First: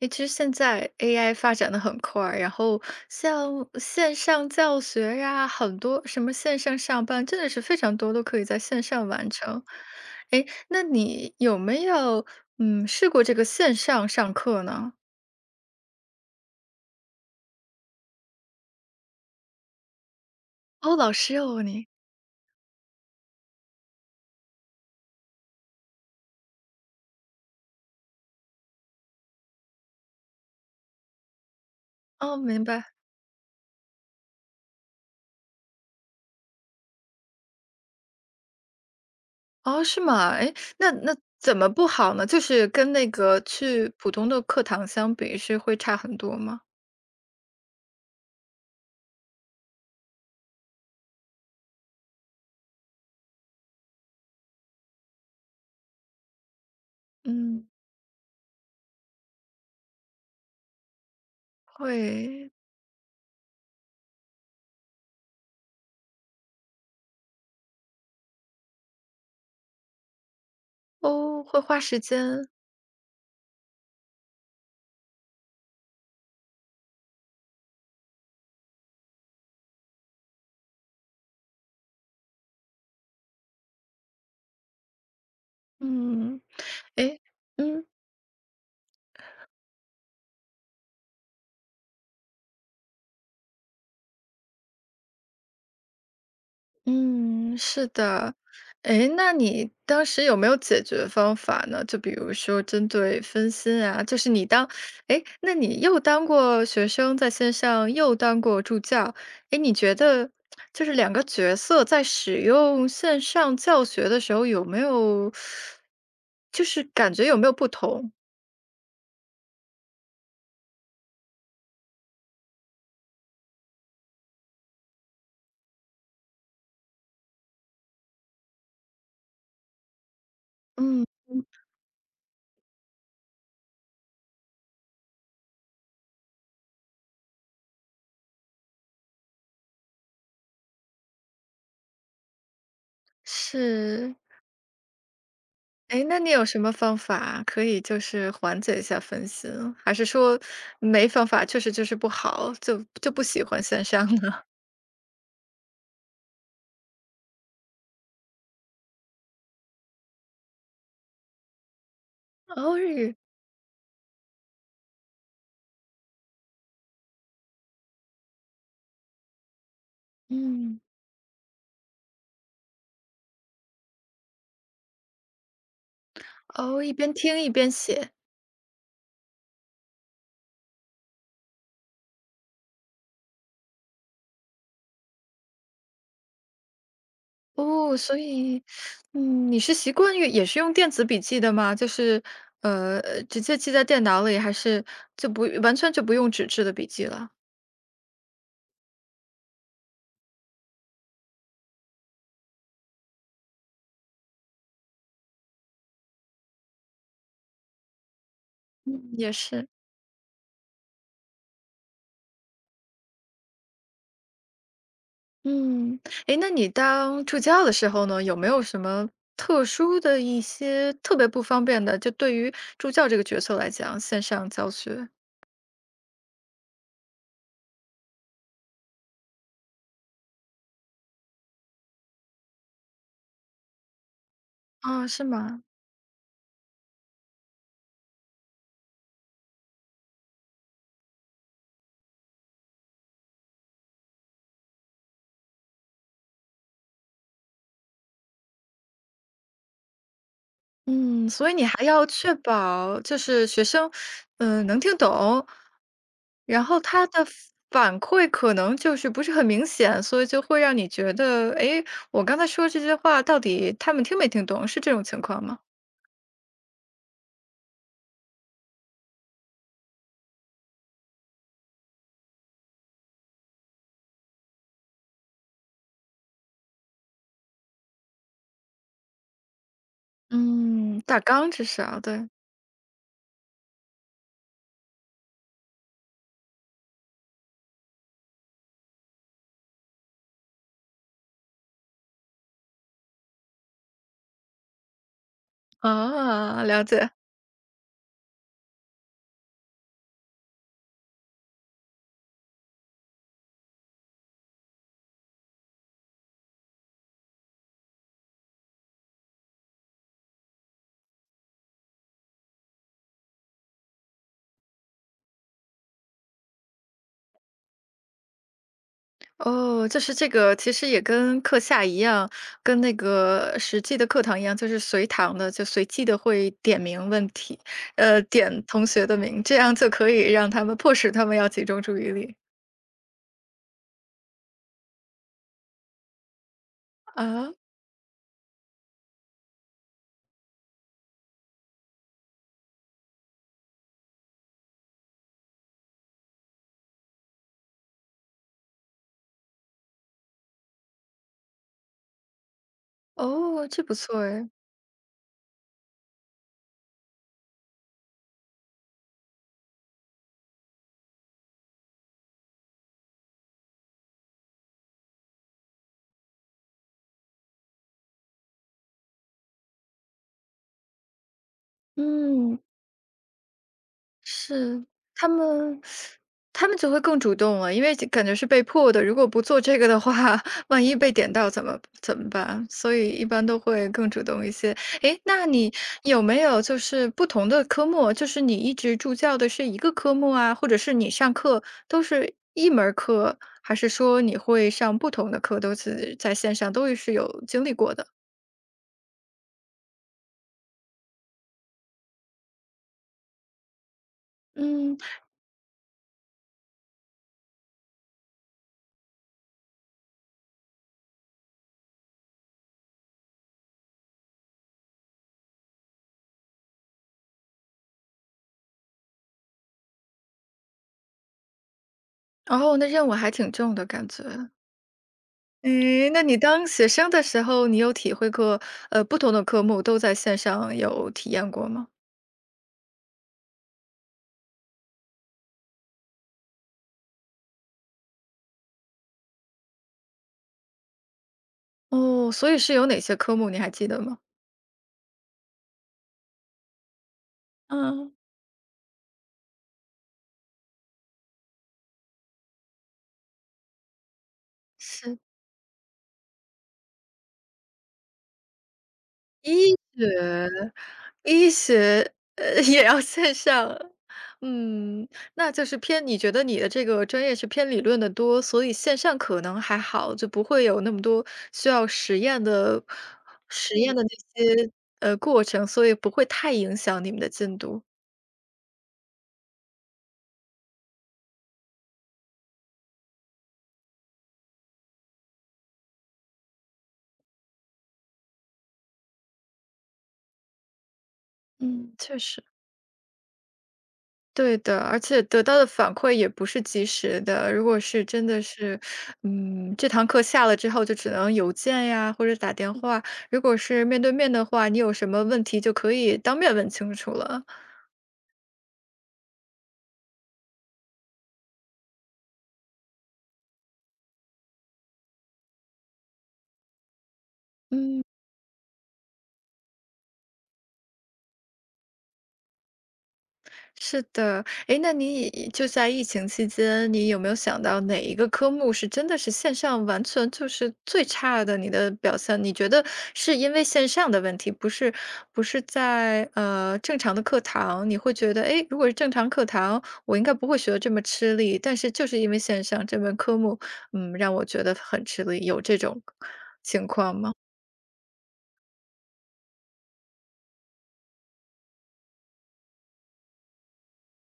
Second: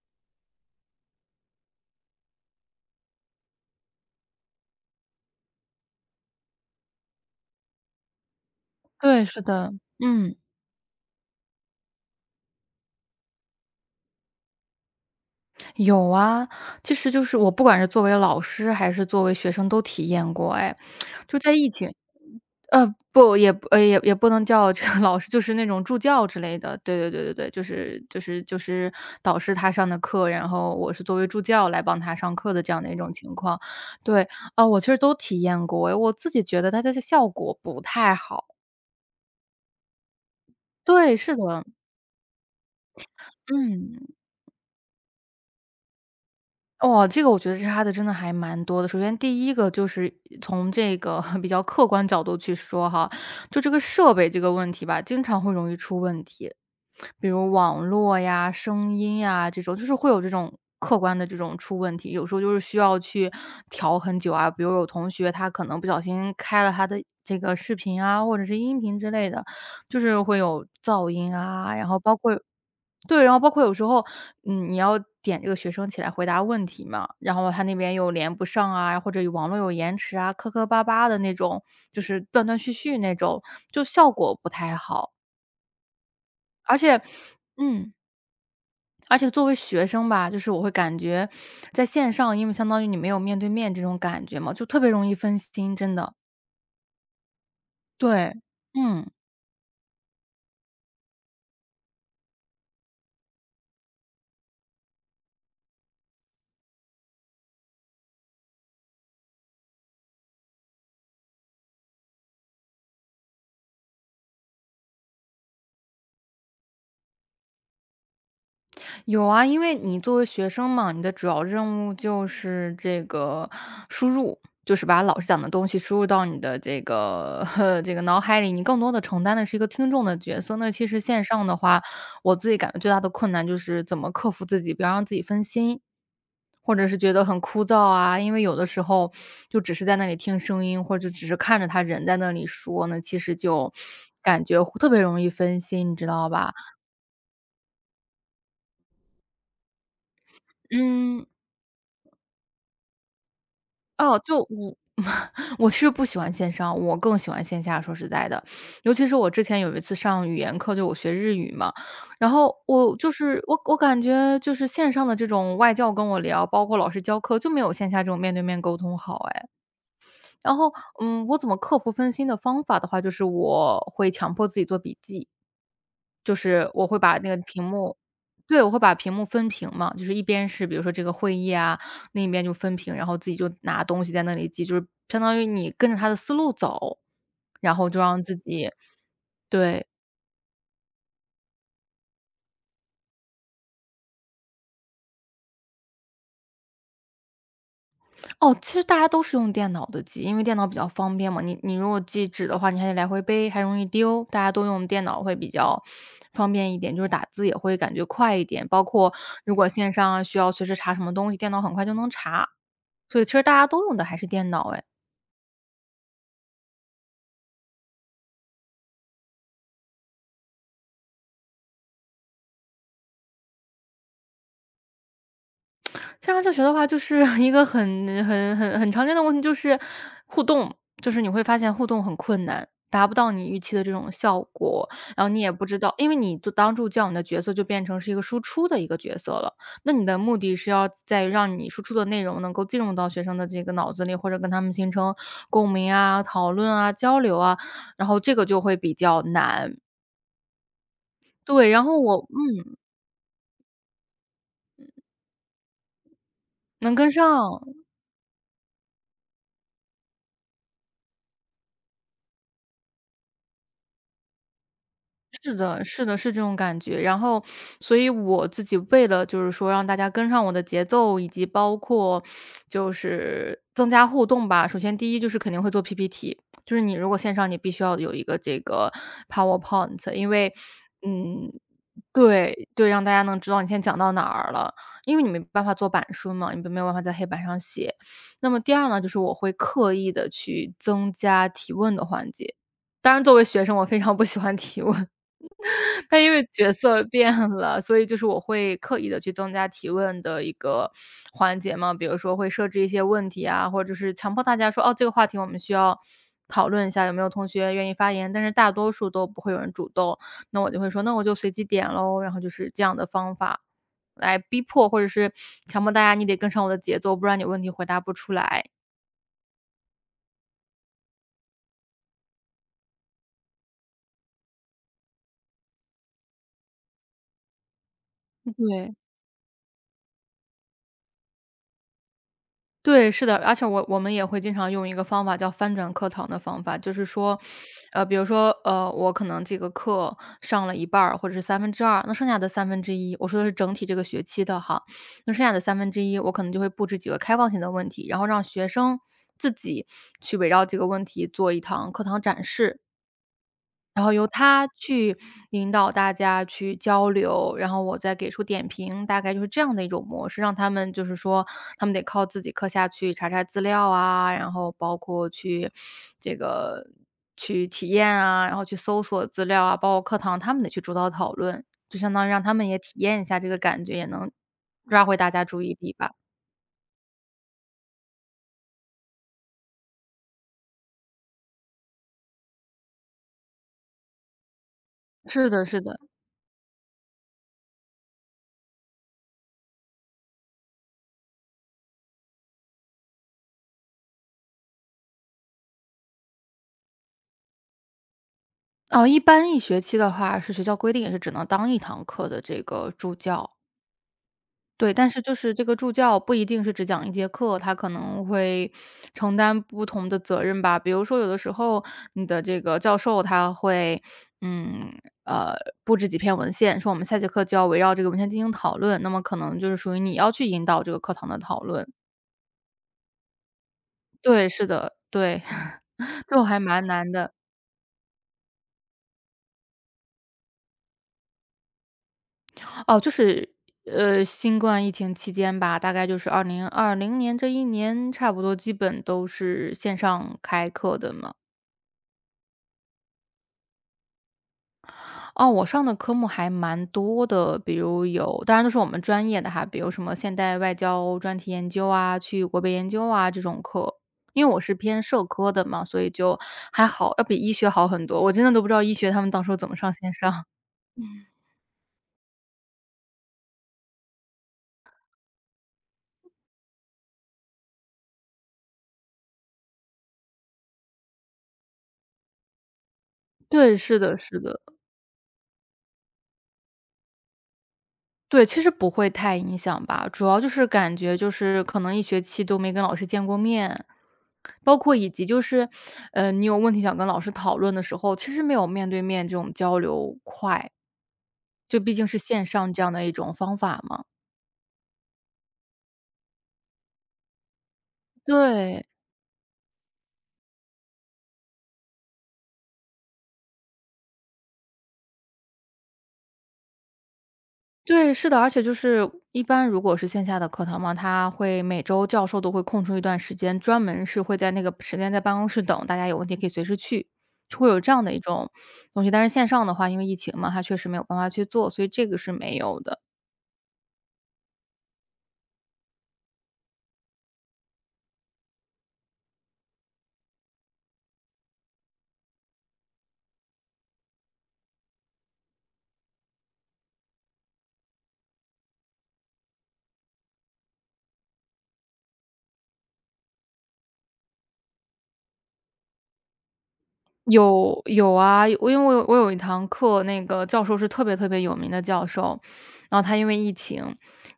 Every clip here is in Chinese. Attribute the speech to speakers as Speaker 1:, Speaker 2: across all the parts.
Speaker 1: 诶，其实现在 AI 发展的很快，然后像线上教学呀，很多什么线上上班，真的是非常多都可以在线上
Speaker 2: 对，
Speaker 1: 完
Speaker 2: 是
Speaker 1: 成。
Speaker 2: 的，嗯，
Speaker 1: 诶，那你有没有试过这个线上上课呢？
Speaker 2: 有啊。其实就是我不管是作为老师还是作为学生都体验过哎。
Speaker 1: 哦，老师
Speaker 2: 就在
Speaker 1: 哦
Speaker 2: 疫
Speaker 1: 你，
Speaker 2: 情呃，不，也不也不能叫这个老师，就是那种助教之类的。对，对，对，对，对，就是导师他上的课，然后我是作为助教来帮他上
Speaker 1: 哦
Speaker 2: 课的
Speaker 1: 明
Speaker 2: 这样
Speaker 1: 白。
Speaker 2: 的一种情况。对，啊，我其实都体验过哎，我自己觉得它的效果不太好。
Speaker 1: 哦是吗？诶，那
Speaker 2: 对，是
Speaker 1: 怎
Speaker 2: 的，
Speaker 1: 么不好呢？就是跟那个去
Speaker 2: 嗯。
Speaker 1: 普通的课堂相比，是会差很多吗？
Speaker 2: 哦，这个我觉得差的真的还蛮多的。首先第一个就是从这个 比较客观角度去说哈，就这个设备这个问题吧，经常会容易出问题。比如
Speaker 1: 嗯，
Speaker 2: 网络呀、声音呀这种，就是会有这种客观的这种出问题。有时候
Speaker 1: 会。
Speaker 2: 就是需要去调很久啊，比如有同学他可能不小心开了他的这个视频啊，或者是音频之类的，就是会有噪音
Speaker 1: 哦，会
Speaker 2: 啊，
Speaker 1: 花
Speaker 2: 然后
Speaker 1: 时
Speaker 2: 包括
Speaker 1: 间。
Speaker 2: 对，然后包括有时候，你要点这个学生起来回答问题嘛，然后他那边又连不上啊，或者有网络有延迟啊，磕磕巴巴的那种，就是断断续续那种，就效果不太好。
Speaker 1: 嗯，
Speaker 2: 而且，
Speaker 1: 诶，嗯。
Speaker 2: 嗯，而且作为学生吧，就是我会感觉在线上，因为相当于你没有面对面这种感觉嘛，就特别容易分心，真的。
Speaker 1: 嗯，是
Speaker 2: 对，
Speaker 1: 的。
Speaker 2: 嗯。
Speaker 1: 诶，那你当时有没有解决方法呢？就比如说针对分心啊，就是你当。诶，那你又当过学生，在线上又当过助教，诶，你觉得就是两个角色在使用线上教学的时候有没有就是感觉有没有不同？
Speaker 2: 有啊，因为你作为学生嘛，你的主要任务就是这个输入，就是把老师讲的东西输入到你的这个 这个脑海里，你更多的承担的是一个听众的角色。那其实
Speaker 1: 嗯。
Speaker 2: 线上的话，我自己感觉最大的困难就是怎么克服自己，不要让自己分心。或者是觉得很枯燥啊，因为有的时候就只是在那里听声音，或者只是看着他人在那里说那其实就
Speaker 1: 是。
Speaker 2: 感觉特别容易分心，你
Speaker 1: 哎，
Speaker 2: 知
Speaker 1: 那
Speaker 2: 道
Speaker 1: 你有
Speaker 2: 吧？
Speaker 1: 什么方法可以就是缓解一下分心？还是说没
Speaker 2: 嗯。
Speaker 1: 方法，确实就是不好，就不喜欢线上
Speaker 2: 哦，
Speaker 1: 呢？
Speaker 2: 就我 我其实不喜欢线上，我更喜欢线下，说实在的。尤其是我之前有一次上语言课，就我学日语嘛，然 后
Speaker 1: 哦，日
Speaker 2: 我就
Speaker 1: 语。
Speaker 2: 是我感觉就是线上的这种外教跟我聊，包括老师教课，就没有线下这种面对面沟通好哎。然后，
Speaker 1: 嗯，
Speaker 2: 我怎么克服分心的方法的话，就是我会强迫自己做笔记。就是
Speaker 1: 哦，
Speaker 2: 我
Speaker 1: 一
Speaker 2: 会
Speaker 1: 边
Speaker 2: 把那个
Speaker 1: 听一
Speaker 2: 屏
Speaker 1: 边
Speaker 2: 幕
Speaker 1: 写。
Speaker 2: 对，我会把屏幕分屏嘛，就是一边是比如说这个会议啊，另一边就分屏，然后自己就拿东西在那里记，就是相当于你跟着他的思路走，然后
Speaker 1: 哦，
Speaker 2: 就
Speaker 1: 所
Speaker 2: 让自
Speaker 1: 以，
Speaker 2: 己
Speaker 1: 嗯，你是
Speaker 2: 对。
Speaker 1: 习惯于也是用电子笔记的吗？就是，呃，直接记在电脑里，还是就不用纸质的笔记了？
Speaker 2: 哦，其实大家都是用电脑的记，因为电脑比较方便嘛。你如果记纸的话，你还得来回背，还容易丢。大家都用电脑会比较方便一点，就是打字也会感觉快一点。包
Speaker 1: 嗯，
Speaker 2: 括
Speaker 1: 也
Speaker 2: 如果
Speaker 1: 是。
Speaker 2: 线上需要随时查什么东西，电脑很快就能查。所以其实大家都用的还是电脑诶。
Speaker 1: 嗯，诶，那你当助教的时候呢，有没有什么特殊的一些特别不方便的？就对于助教这个角色来讲，线上教学。
Speaker 2: 线上教学的话，就是 一个很常见的问题，就是互动。就是你会发现互动很困难，达不到你预期的这种效果，
Speaker 1: 啊，是
Speaker 2: 然后你也
Speaker 1: 吗？
Speaker 2: 不知道，因为你就当助教，你的角色就变成是一个输出的一个角色了。那你的目的是要在于让你输出的内容能够进入到学生的这个脑子里，或者跟他们形成共鸣啊、讨论啊、交流啊，然后这个就会比较难。
Speaker 1: 嗯，所以你
Speaker 2: 对，然
Speaker 1: 还
Speaker 2: 后
Speaker 1: 要
Speaker 2: 我
Speaker 1: 确保就是学生，嗯，能听懂，然后
Speaker 2: 能
Speaker 1: 他
Speaker 2: 跟上。
Speaker 1: 的反馈可能就是不是很明显，所以就会让你觉得，诶，我刚才说这些话到底他们听没听懂，是这种情况
Speaker 2: 是
Speaker 1: 吗？
Speaker 2: 的，是的，是这种感觉。然后，所以我自己为了就是说让大家跟上我的节奏，以及包括就是增加互动吧。首先第一就是肯定会做 PPT，就是你如果线上你必须要有一个这个 PowerPoint，因为
Speaker 1: 嗯，大纲
Speaker 2: 嗯，
Speaker 1: 至少，对。
Speaker 2: 对对，让大家能知道你现在讲到哪儿了，因为你没办法做板书嘛，你没有办法在黑板上写。那么第二呢，就是我会刻意的去增加提问的环节。当然，作为学生，我非常不喜欢提问。但因为
Speaker 1: 啊，
Speaker 2: 角
Speaker 1: 了
Speaker 2: 色
Speaker 1: 解。
Speaker 2: 变了，所以就是我会刻意的去增加提问的一个环节嘛。比如说会设置一些问题啊，或者就是强迫大家说：“哦，这个话题我们需要讨论一下，有没有同学愿意发言？”但是大多数都不会有人主动，那我就会说：“那我就随机点喽，然后就是这样的方法来逼迫，或者是强迫大家，你得跟上我的节奏，不然你问题回答不出来。”
Speaker 1: 哦，就是这个其实也跟课下一样，跟那个实际的课堂一样，就是随堂的，就随机的会点名问题，呃，点同
Speaker 2: 对。
Speaker 1: 学的名，这样就可以让他们迫使他们要集中注意力。
Speaker 2: 对，是的，而且我们也会经常用一个方法叫翻转课堂的方法。就是说，
Speaker 1: 啊，
Speaker 2: 比如说，我可能这个课上了一半儿或者是三分之二，那剩下的三分之一，我说的是整体这个学期的哈。那剩下的三分之一，我可能就会布置几个开放性的问题，然后让学生自己去围绕这个问题做一堂课堂展示，
Speaker 1: 哦，这不
Speaker 2: 然后
Speaker 1: 错
Speaker 2: 由
Speaker 1: 哎。
Speaker 2: 他去引导大家去交流，然后我再给出点评。大概就是这样的一种模式，让他们就是说，他们得靠自己课下去查查资料啊，然后包括去这个去体验啊，然后去搜索资料啊，包括课堂他们得去主导讨论，就相当于让他
Speaker 1: 嗯。
Speaker 2: 们也体验一下这个感觉，也能
Speaker 1: 是，
Speaker 2: 抓回大
Speaker 1: 他
Speaker 2: 家注意
Speaker 1: 们
Speaker 2: 力吧。
Speaker 1: 他们就会更主动了，因为感觉是被迫的，如果不做这个的话，万一被点到怎么办？所以一般都会更主动一些。诶，那
Speaker 2: 是的，
Speaker 1: 你
Speaker 2: 是的。
Speaker 1: 有没有就是不同的科目，就是你一直助教的是一个科目啊，或者是你上课都是一门儿课，还是说你会上不同的课，都是在线上，都是有经历过的？
Speaker 2: 哦，一般一学期的话，是学校规定也是只能当一堂课的这个助教。对，
Speaker 1: 嗯，
Speaker 2: 但是就是这个助教不一定是只讲一节课，他可能会承担不同的责任吧。比如说有的时候你的这个教授他会，嗯，呃，布置几篇文献，说我们下节课就要围绕这个文献进行讨论，那么可能就是属于你要去引导这个课堂的讨论。
Speaker 1: 然后那任务还挺重的感
Speaker 2: 对，
Speaker 1: 觉。
Speaker 2: 是的，对，
Speaker 1: 诶，那
Speaker 2: 这
Speaker 1: 你
Speaker 2: 种还
Speaker 1: 当
Speaker 2: 蛮
Speaker 1: 学
Speaker 2: 难
Speaker 1: 生的
Speaker 2: 的。
Speaker 1: 时候，你有体会过，呃，不同的科目都在线上有体验过吗？
Speaker 2: 哦，就是新冠疫情期间吧，大概就是2020年这一年，差不多基本都是线上开课的嘛。
Speaker 1: 哦，所以是有哪些科目你还记得吗？
Speaker 2: 哦，我上的科目还蛮多的，比如
Speaker 1: 嗯，
Speaker 2: 有当然都是我们专业的哈，比如什么现代外交专题研究啊，去国别研究啊这种课。因为我是偏
Speaker 1: 是。
Speaker 2: 社科的嘛，所以就还好，要比医学好很多。我真的都不知道医学他们到时候怎么
Speaker 1: 医
Speaker 2: 上线上。
Speaker 1: 学，医学，呃，也要线上。嗯，那就是偏你觉得你的这个专业是偏理论的多，所以线上可能还好，就不会有那么多需要实验的 实
Speaker 2: 对，
Speaker 1: 验
Speaker 2: 是
Speaker 1: 的那
Speaker 2: 的，是的。
Speaker 1: 些呃过程，所以不会太影响你们的进度。
Speaker 2: 对，其实不会太影响吧，主要就是感觉就是可能一学期都没跟老师见过面，包括以及就是，你有问题想跟老师讨论的时候，其实没有面对面这种交流快。就
Speaker 1: 嗯，
Speaker 2: 毕竟是
Speaker 1: 确实。
Speaker 2: 线上这样的一种方法嘛。
Speaker 1: 对的，而且得到的反馈也不是及时的。如果是真的是，
Speaker 2: 对，
Speaker 1: 嗯，这堂课下了之后就只能邮件呀，或者打电话。如果是面对面的话，你有什么问题就可以当面问清楚了。
Speaker 2: 对，是的，而且就是一般如果是线下的课堂嘛，他会每周教授都会空出一段时间，专门是会在那个时间在办公室等，大家有问题可以随时去，是会有这
Speaker 1: 嗯。
Speaker 2: 样的一种东西。但是线上的话，因为疫情嘛，他确实没有办法去做，所以这个是没有的。
Speaker 1: 是的，哎，那你以就在疫情期间，你有没有想到哪一个科目是真的是线上完全就是最差的你的表现？你觉得是因为线上的问题，不是在呃正常的课堂，你会觉得，哎，如果是正常课堂，我应该不会学得这么吃力，但是就是因为线上这门科目，嗯，让我觉得很吃力，有这种情况吗？
Speaker 2: 有有啊，我因为我有我有一堂课，那个教授是特别特别有名的教授，然后他因为疫情，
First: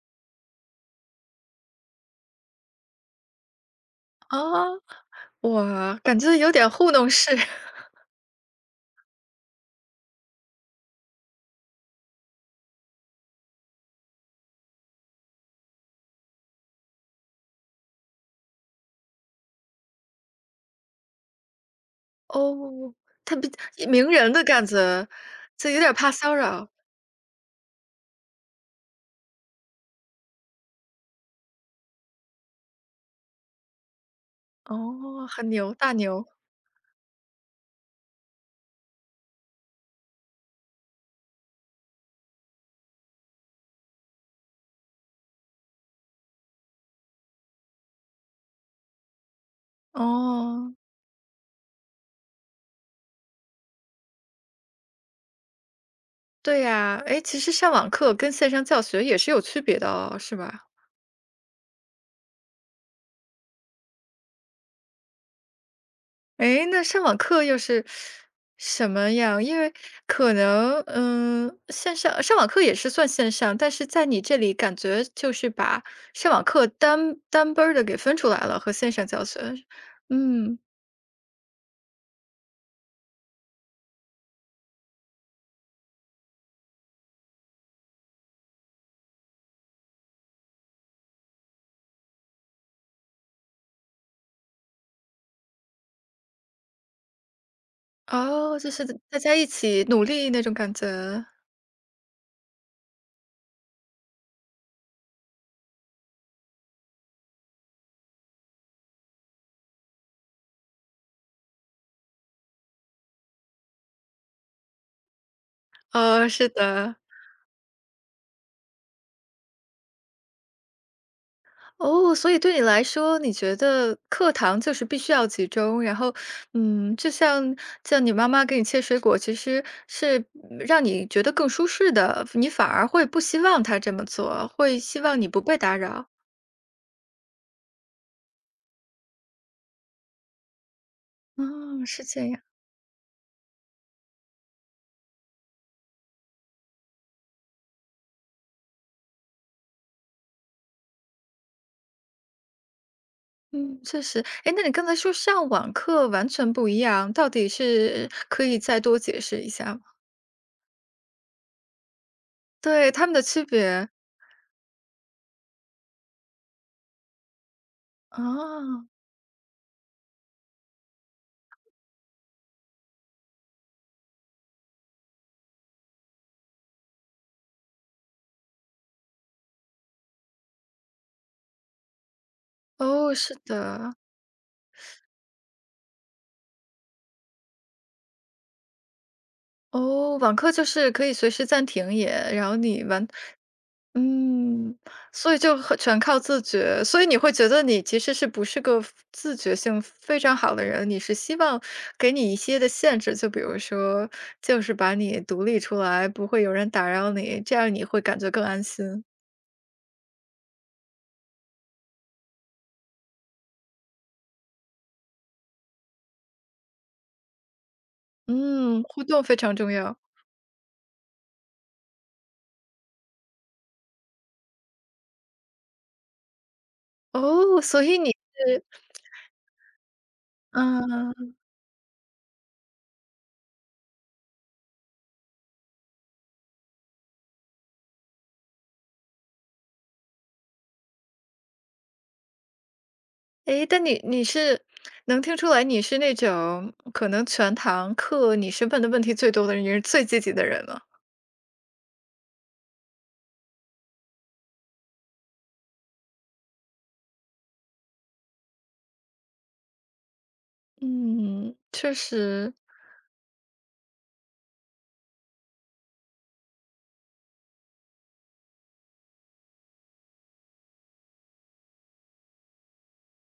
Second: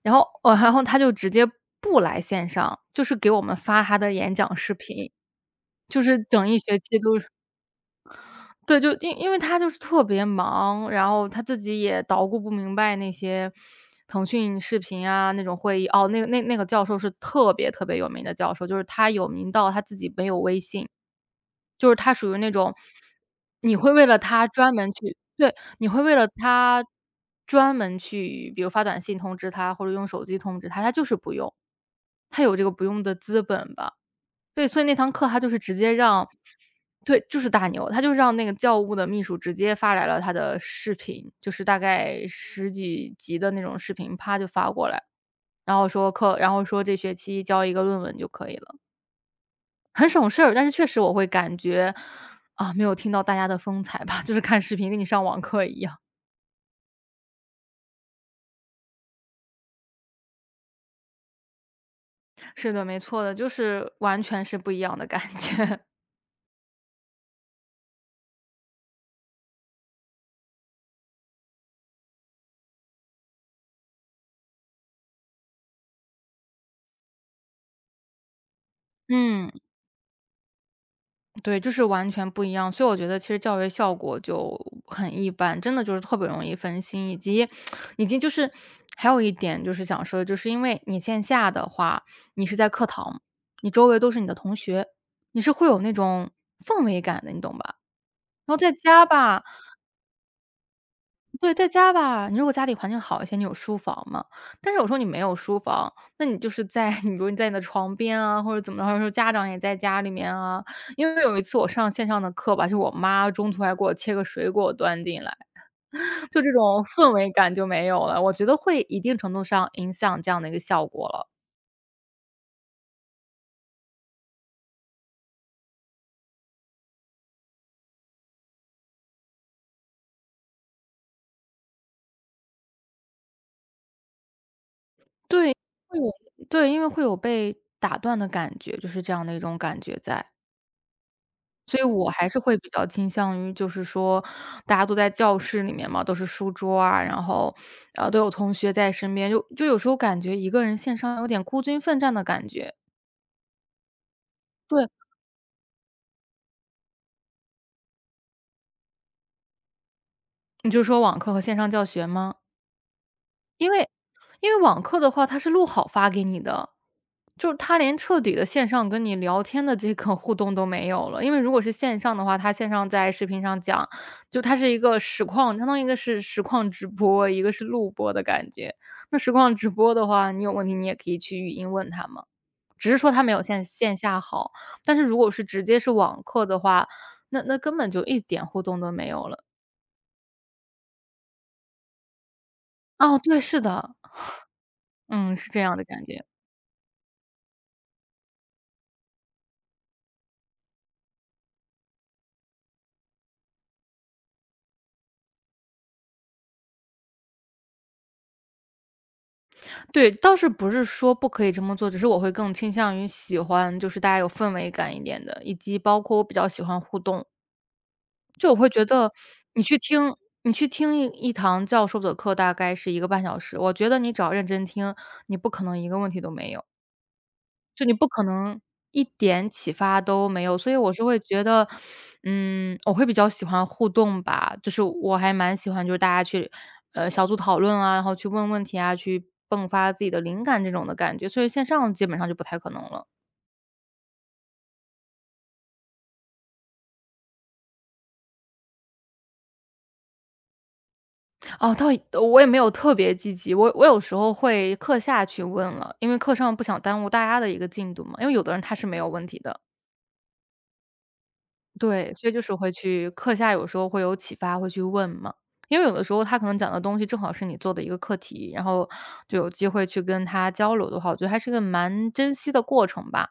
Speaker 2: 然后他就直接不来线上，就是给我们发他的演讲视
Speaker 1: 啊，
Speaker 2: 频，
Speaker 1: 哇，
Speaker 2: 就是
Speaker 1: 感觉
Speaker 2: 整
Speaker 1: 有
Speaker 2: 一
Speaker 1: 点
Speaker 2: 学
Speaker 1: 糊
Speaker 2: 期
Speaker 1: 弄
Speaker 2: 都
Speaker 1: 式。
Speaker 2: 对，就因为他就是特别忙，然后他自己也捣鼓不明白那些腾讯视频啊那种会议，哦，那个教授是特别特别有名的教授，就是他有名到他自己没有微信。就是他属于那种，
Speaker 1: 哦，他比
Speaker 2: 你会为
Speaker 1: 名
Speaker 2: 了
Speaker 1: 人的
Speaker 2: 他
Speaker 1: 感
Speaker 2: 专门
Speaker 1: 觉，
Speaker 2: 去对，
Speaker 1: 这有
Speaker 2: 你
Speaker 1: 点儿
Speaker 2: 会
Speaker 1: 怕
Speaker 2: 为了
Speaker 1: 骚扰。
Speaker 2: 他专门去，比如发短信通知他，或者用手机通知他，他就是不用。他有这个不用的资本吧。对，所以那堂
Speaker 1: 哦，
Speaker 2: 课他就
Speaker 1: 很
Speaker 2: 是直
Speaker 1: 牛，大
Speaker 2: 接
Speaker 1: 牛。
Speaker 2: 让对，就是大牛，他就让那个教务的秘书直接发来了他的视频，就是大概十几集的那种视频，啪就发过来，然后说课然后说这学期交一个论文就可以了。很省事儿，但是
Speaker 1: 哦，
Speaker 2: 确实我会感觉，啊，没有听到大家的风采吧，就是看视频跟你上网课一样。
Speaker 1: 对呀，哎，其实上网课跟线上教学也是有区别的哦，是吧？
Speaker 2: 是的，没错的，就是完全是不一样的感觉。
Speaker 1: 哎，那上网课又是什么样？因为可能，嗯，线上上网课也是算线上，但是在你这里感觉就是把上网课单单班儿的给分出来了，和线上教学。
Speaker 2: 嗯。
Speaker 1: 嗯，
Speaker 2: 对，就是完全不一样，所以我觉得其实教学效果就很一般，真的就是特别容易分心，以及就是还有一点就是想说的，就是因为你线下的话，你是在课堂，你周围都是你的同学，你是会有那种氛围感的，你懂吧？然后
Speaker 1: 哦，就
Speaker 2: 在
Speaker 1: 是
Speaker 2: 家
Speaker 1: 大家
Speaker 2: 吧，
Speaker 1: 一起努力那种感觉。
Speaker 2: 对，在家吧，你如果家里环境好一些，你有书房嘛。但是我说你没有书房，那你就是在 你比如你在你的床边啊，或者怎么着，有时候家长也在家里面啊。因为有一次我上线上的课吧，就我妈中途还给我切个水果端进来，
Speaker 1: 哦，
Speaker 2: 就
Speaker 1: 是
Speaker 2: 这种
Speaker 1: 的。
Speaker 2: 氛围感就没有了。我觉得会一定程度上影响这样的一个效果了。
Speaker 1: 哦，所以对你来说，你觉得课堂就是必须要集中，然后，嗯，就像你妈妈给你切水果，其实是嗯让你觉得更舒适的，你反而会不希望她这么做，会希望你不
Speaker 2: 对，
Speaker 1: 被打
Speaker 2: 会
Speaker 1: 扰。
Speaker 2: 有对，因为会有被打断的感觉，就是这样的一种感觉在。所以
Speaker 1: 哦，是
Speaker 2: 我
Speaker 1: 这
Speaker 2: 还是
Speaker 1: 样。
Speaker 2: 会比较倾向于就是说，大家都在教室里面嘛，都是书桌啊，然后，都有同学在身边，就有时候感觉一个人线上有点孤军奋战的感觉。
Speaker 1: 嗯，确实。哎，那你刚
Speaker 2: 对。
Speaker 1: 才说上网课完全不一样，到底是可以再多解释一下吗？
Speaker 2: 你就说网课和线上教学吗？
Speaker 1: 对，他们的区
Speaker 2: 因为
Speaker 1: 别。
Speaker 2: 因为网课的话，它是录好发给你的，就是它连彻底的线
Speaker 1: 哦，
Speaker 2: 上跟你聊天的这个互动都没有了。因为如果是线上的话，它线上在视频上讲，就它是一个实况，相当于一个是实况直播，一个是录播的感觉。那实况直播的话，你有问题你也可以去语音问他嘛，只是说
Speaker 1: 哦，
Speaker 2: 他没
Speaker 1: 是
Speaker 2: 有线
Speaker 1: 的。
Speaker 2: 线下好。但是如果是直接是网课的话，那根本就一点互动都没有了。
Speaker 1: 哦，网课就是可以随时暂停也，然后你完
Speaker 2: 哦，对，是的，
Speaker 1: 嗯，所
Speaker 2: 嗯，
Speaker 1: 以
Speaker 2: 是
Speaker 1: 就
Speaker 2: 这样
Speaker 1: 很
Speaker 2: 的
Speaker 1: 全
Speaker 2: 感
Speaker 1: 靠
Speaker 2: 觉。
Speaker 1: 自觉。所以你会觉得你其实是不是个自觉性非常好的人，你是希望给你一些的限制，就比如说，就是把你独立出来，不会有人打扰你，这样你会感觉更安心。
Speaker 2: 对，倒是不是说不可以这么做，只是我会更倾向于喜欢就是大家有氛围感一点的，以及包括我比较喜欢互动。就我会
Speaker 1: 嗯，
Speaker 2: 觉
Speaker 1: 互
Speaker 2: 得
Speaker 1: 动非常
Speaker 2: 你
Speaker 1: 重
Speaker 2: 去
Speaker 1: 要。
Speaker 2: 听你去听一堂教授的课大概是一个半小时，我觉得你只要认真听，你不可能一个问题都没有。
Speaker 1: 哦，所
Speaker 2: 就你
Speaker 1: 以
Speaker 2: 不
Speaker 1: 你
Speaker 2: 可能
Speaker 1: 是
Speaker 2: 一点启发都没有，所以我是会
Speaker 1: 嗯。
Speaker 2: 觉得，嗯，我会比较喜欢互动吧，就是我还蛮喜欢就是大家去，小组讨论啊，然后去问问题啊，去迸发自己的灵感这种的感觉，所以线上基本上就不太可能了。
Speaker 1: 诶，但你是能听出来你是那种可能全堂课你是问的问题最多的人，也是最积极的人了。
Speaker 2: 哦，倒也我也没有特别积极，我有时候会课下去问了，因为课上不想耽误大家的一个进度嘛，因为有的人他是没有问题的。
Speaker 1: 嗯，确
Speaker 2: 对，所以就
Speaker 1: 实，
Speaker 2: 是会去课下有时候会有启发，会去问嘛。因为有的时候他可能讲的东西正好是你做的一个课题，然后就有机会去跟他交流的话，我觉得还是个蛮珍惜的过程吧。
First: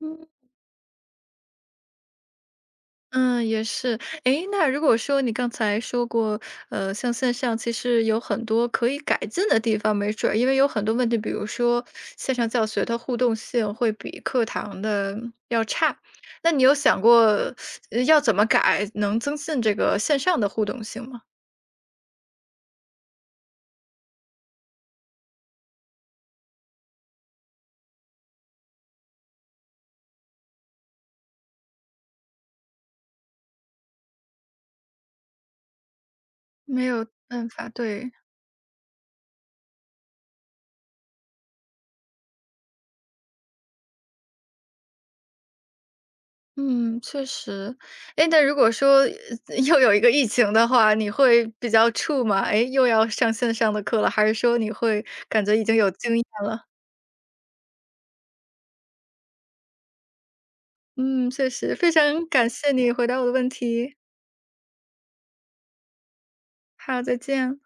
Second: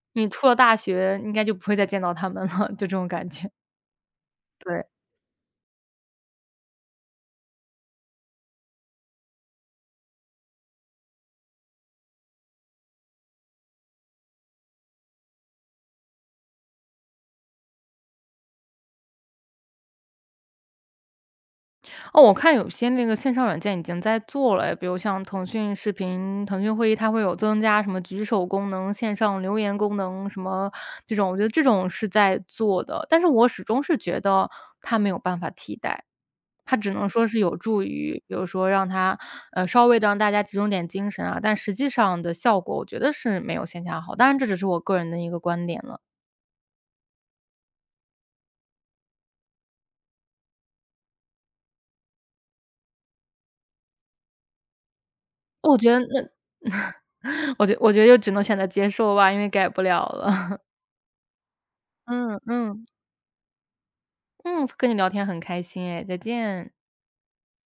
Speaker 1: 嗯
Speaker 2: 你出了大学应该就不会再见到他们了，就这种感
Speaker 1: 嗯，
Speaker 2: 觉。
Speaker 1: 也是。诶，那如
Speaker 2: 对，
Speaker 1: 果说你刚才说过，呃，像线上其实有很多可以改进的地方，没准儿因为有很多问题，比如说线上教学它互动性会比课堂的要差，那你有想过呃要怎么改，能增进这个线上的互动性吗？
Speaker 2: 哦，我看有些那个线上软件已经在做了，比如像腾讯视频、腾讯会议，它会有增加什么举手功能、线上留言功能什么这种，我觉得这种是在做的，但是我始终是觉得它没有办法替代。它
Speaker 1: 没
Speaker 2: 只能
Speaker 1: 有
Speaker 2: 说是
Speaker 1: 办
Speaker 2: 有
Speaker 1: 法，
Speaker 2: 助
Speaker 1: 对。
Speaker 2: 于，比如说让它，稍微的让大家集中点精神啊，但实际上的效果我觉得是没有线下好，当然这只是我个人的一个观点了。
Speaker 1: 嗯，确实。哎，那如果说，呃又有一个疫情的话，你会比较怵吗？哎，又要上线上的课了，还是说你会感觉已经
Speaker 2: 我觉
Speaker 1: 有
Speaker 2: 得
Speaker 1: 经验
Speaker 2: 那
Speaker 1: 了？
Speaker 2: 我觉得就只能选择接受吧，因为改不了了。
Speaker 1: 嗯，确实，非 常
Speaker 2: 嗯
Speaker 1: 感谢
Speaker 2: 嗯，
Speaker 1: 你回答我的问题，
Speaker 2: 嗯，跟你聊天很开心哎，再见。
Speaker 1: 好，再见。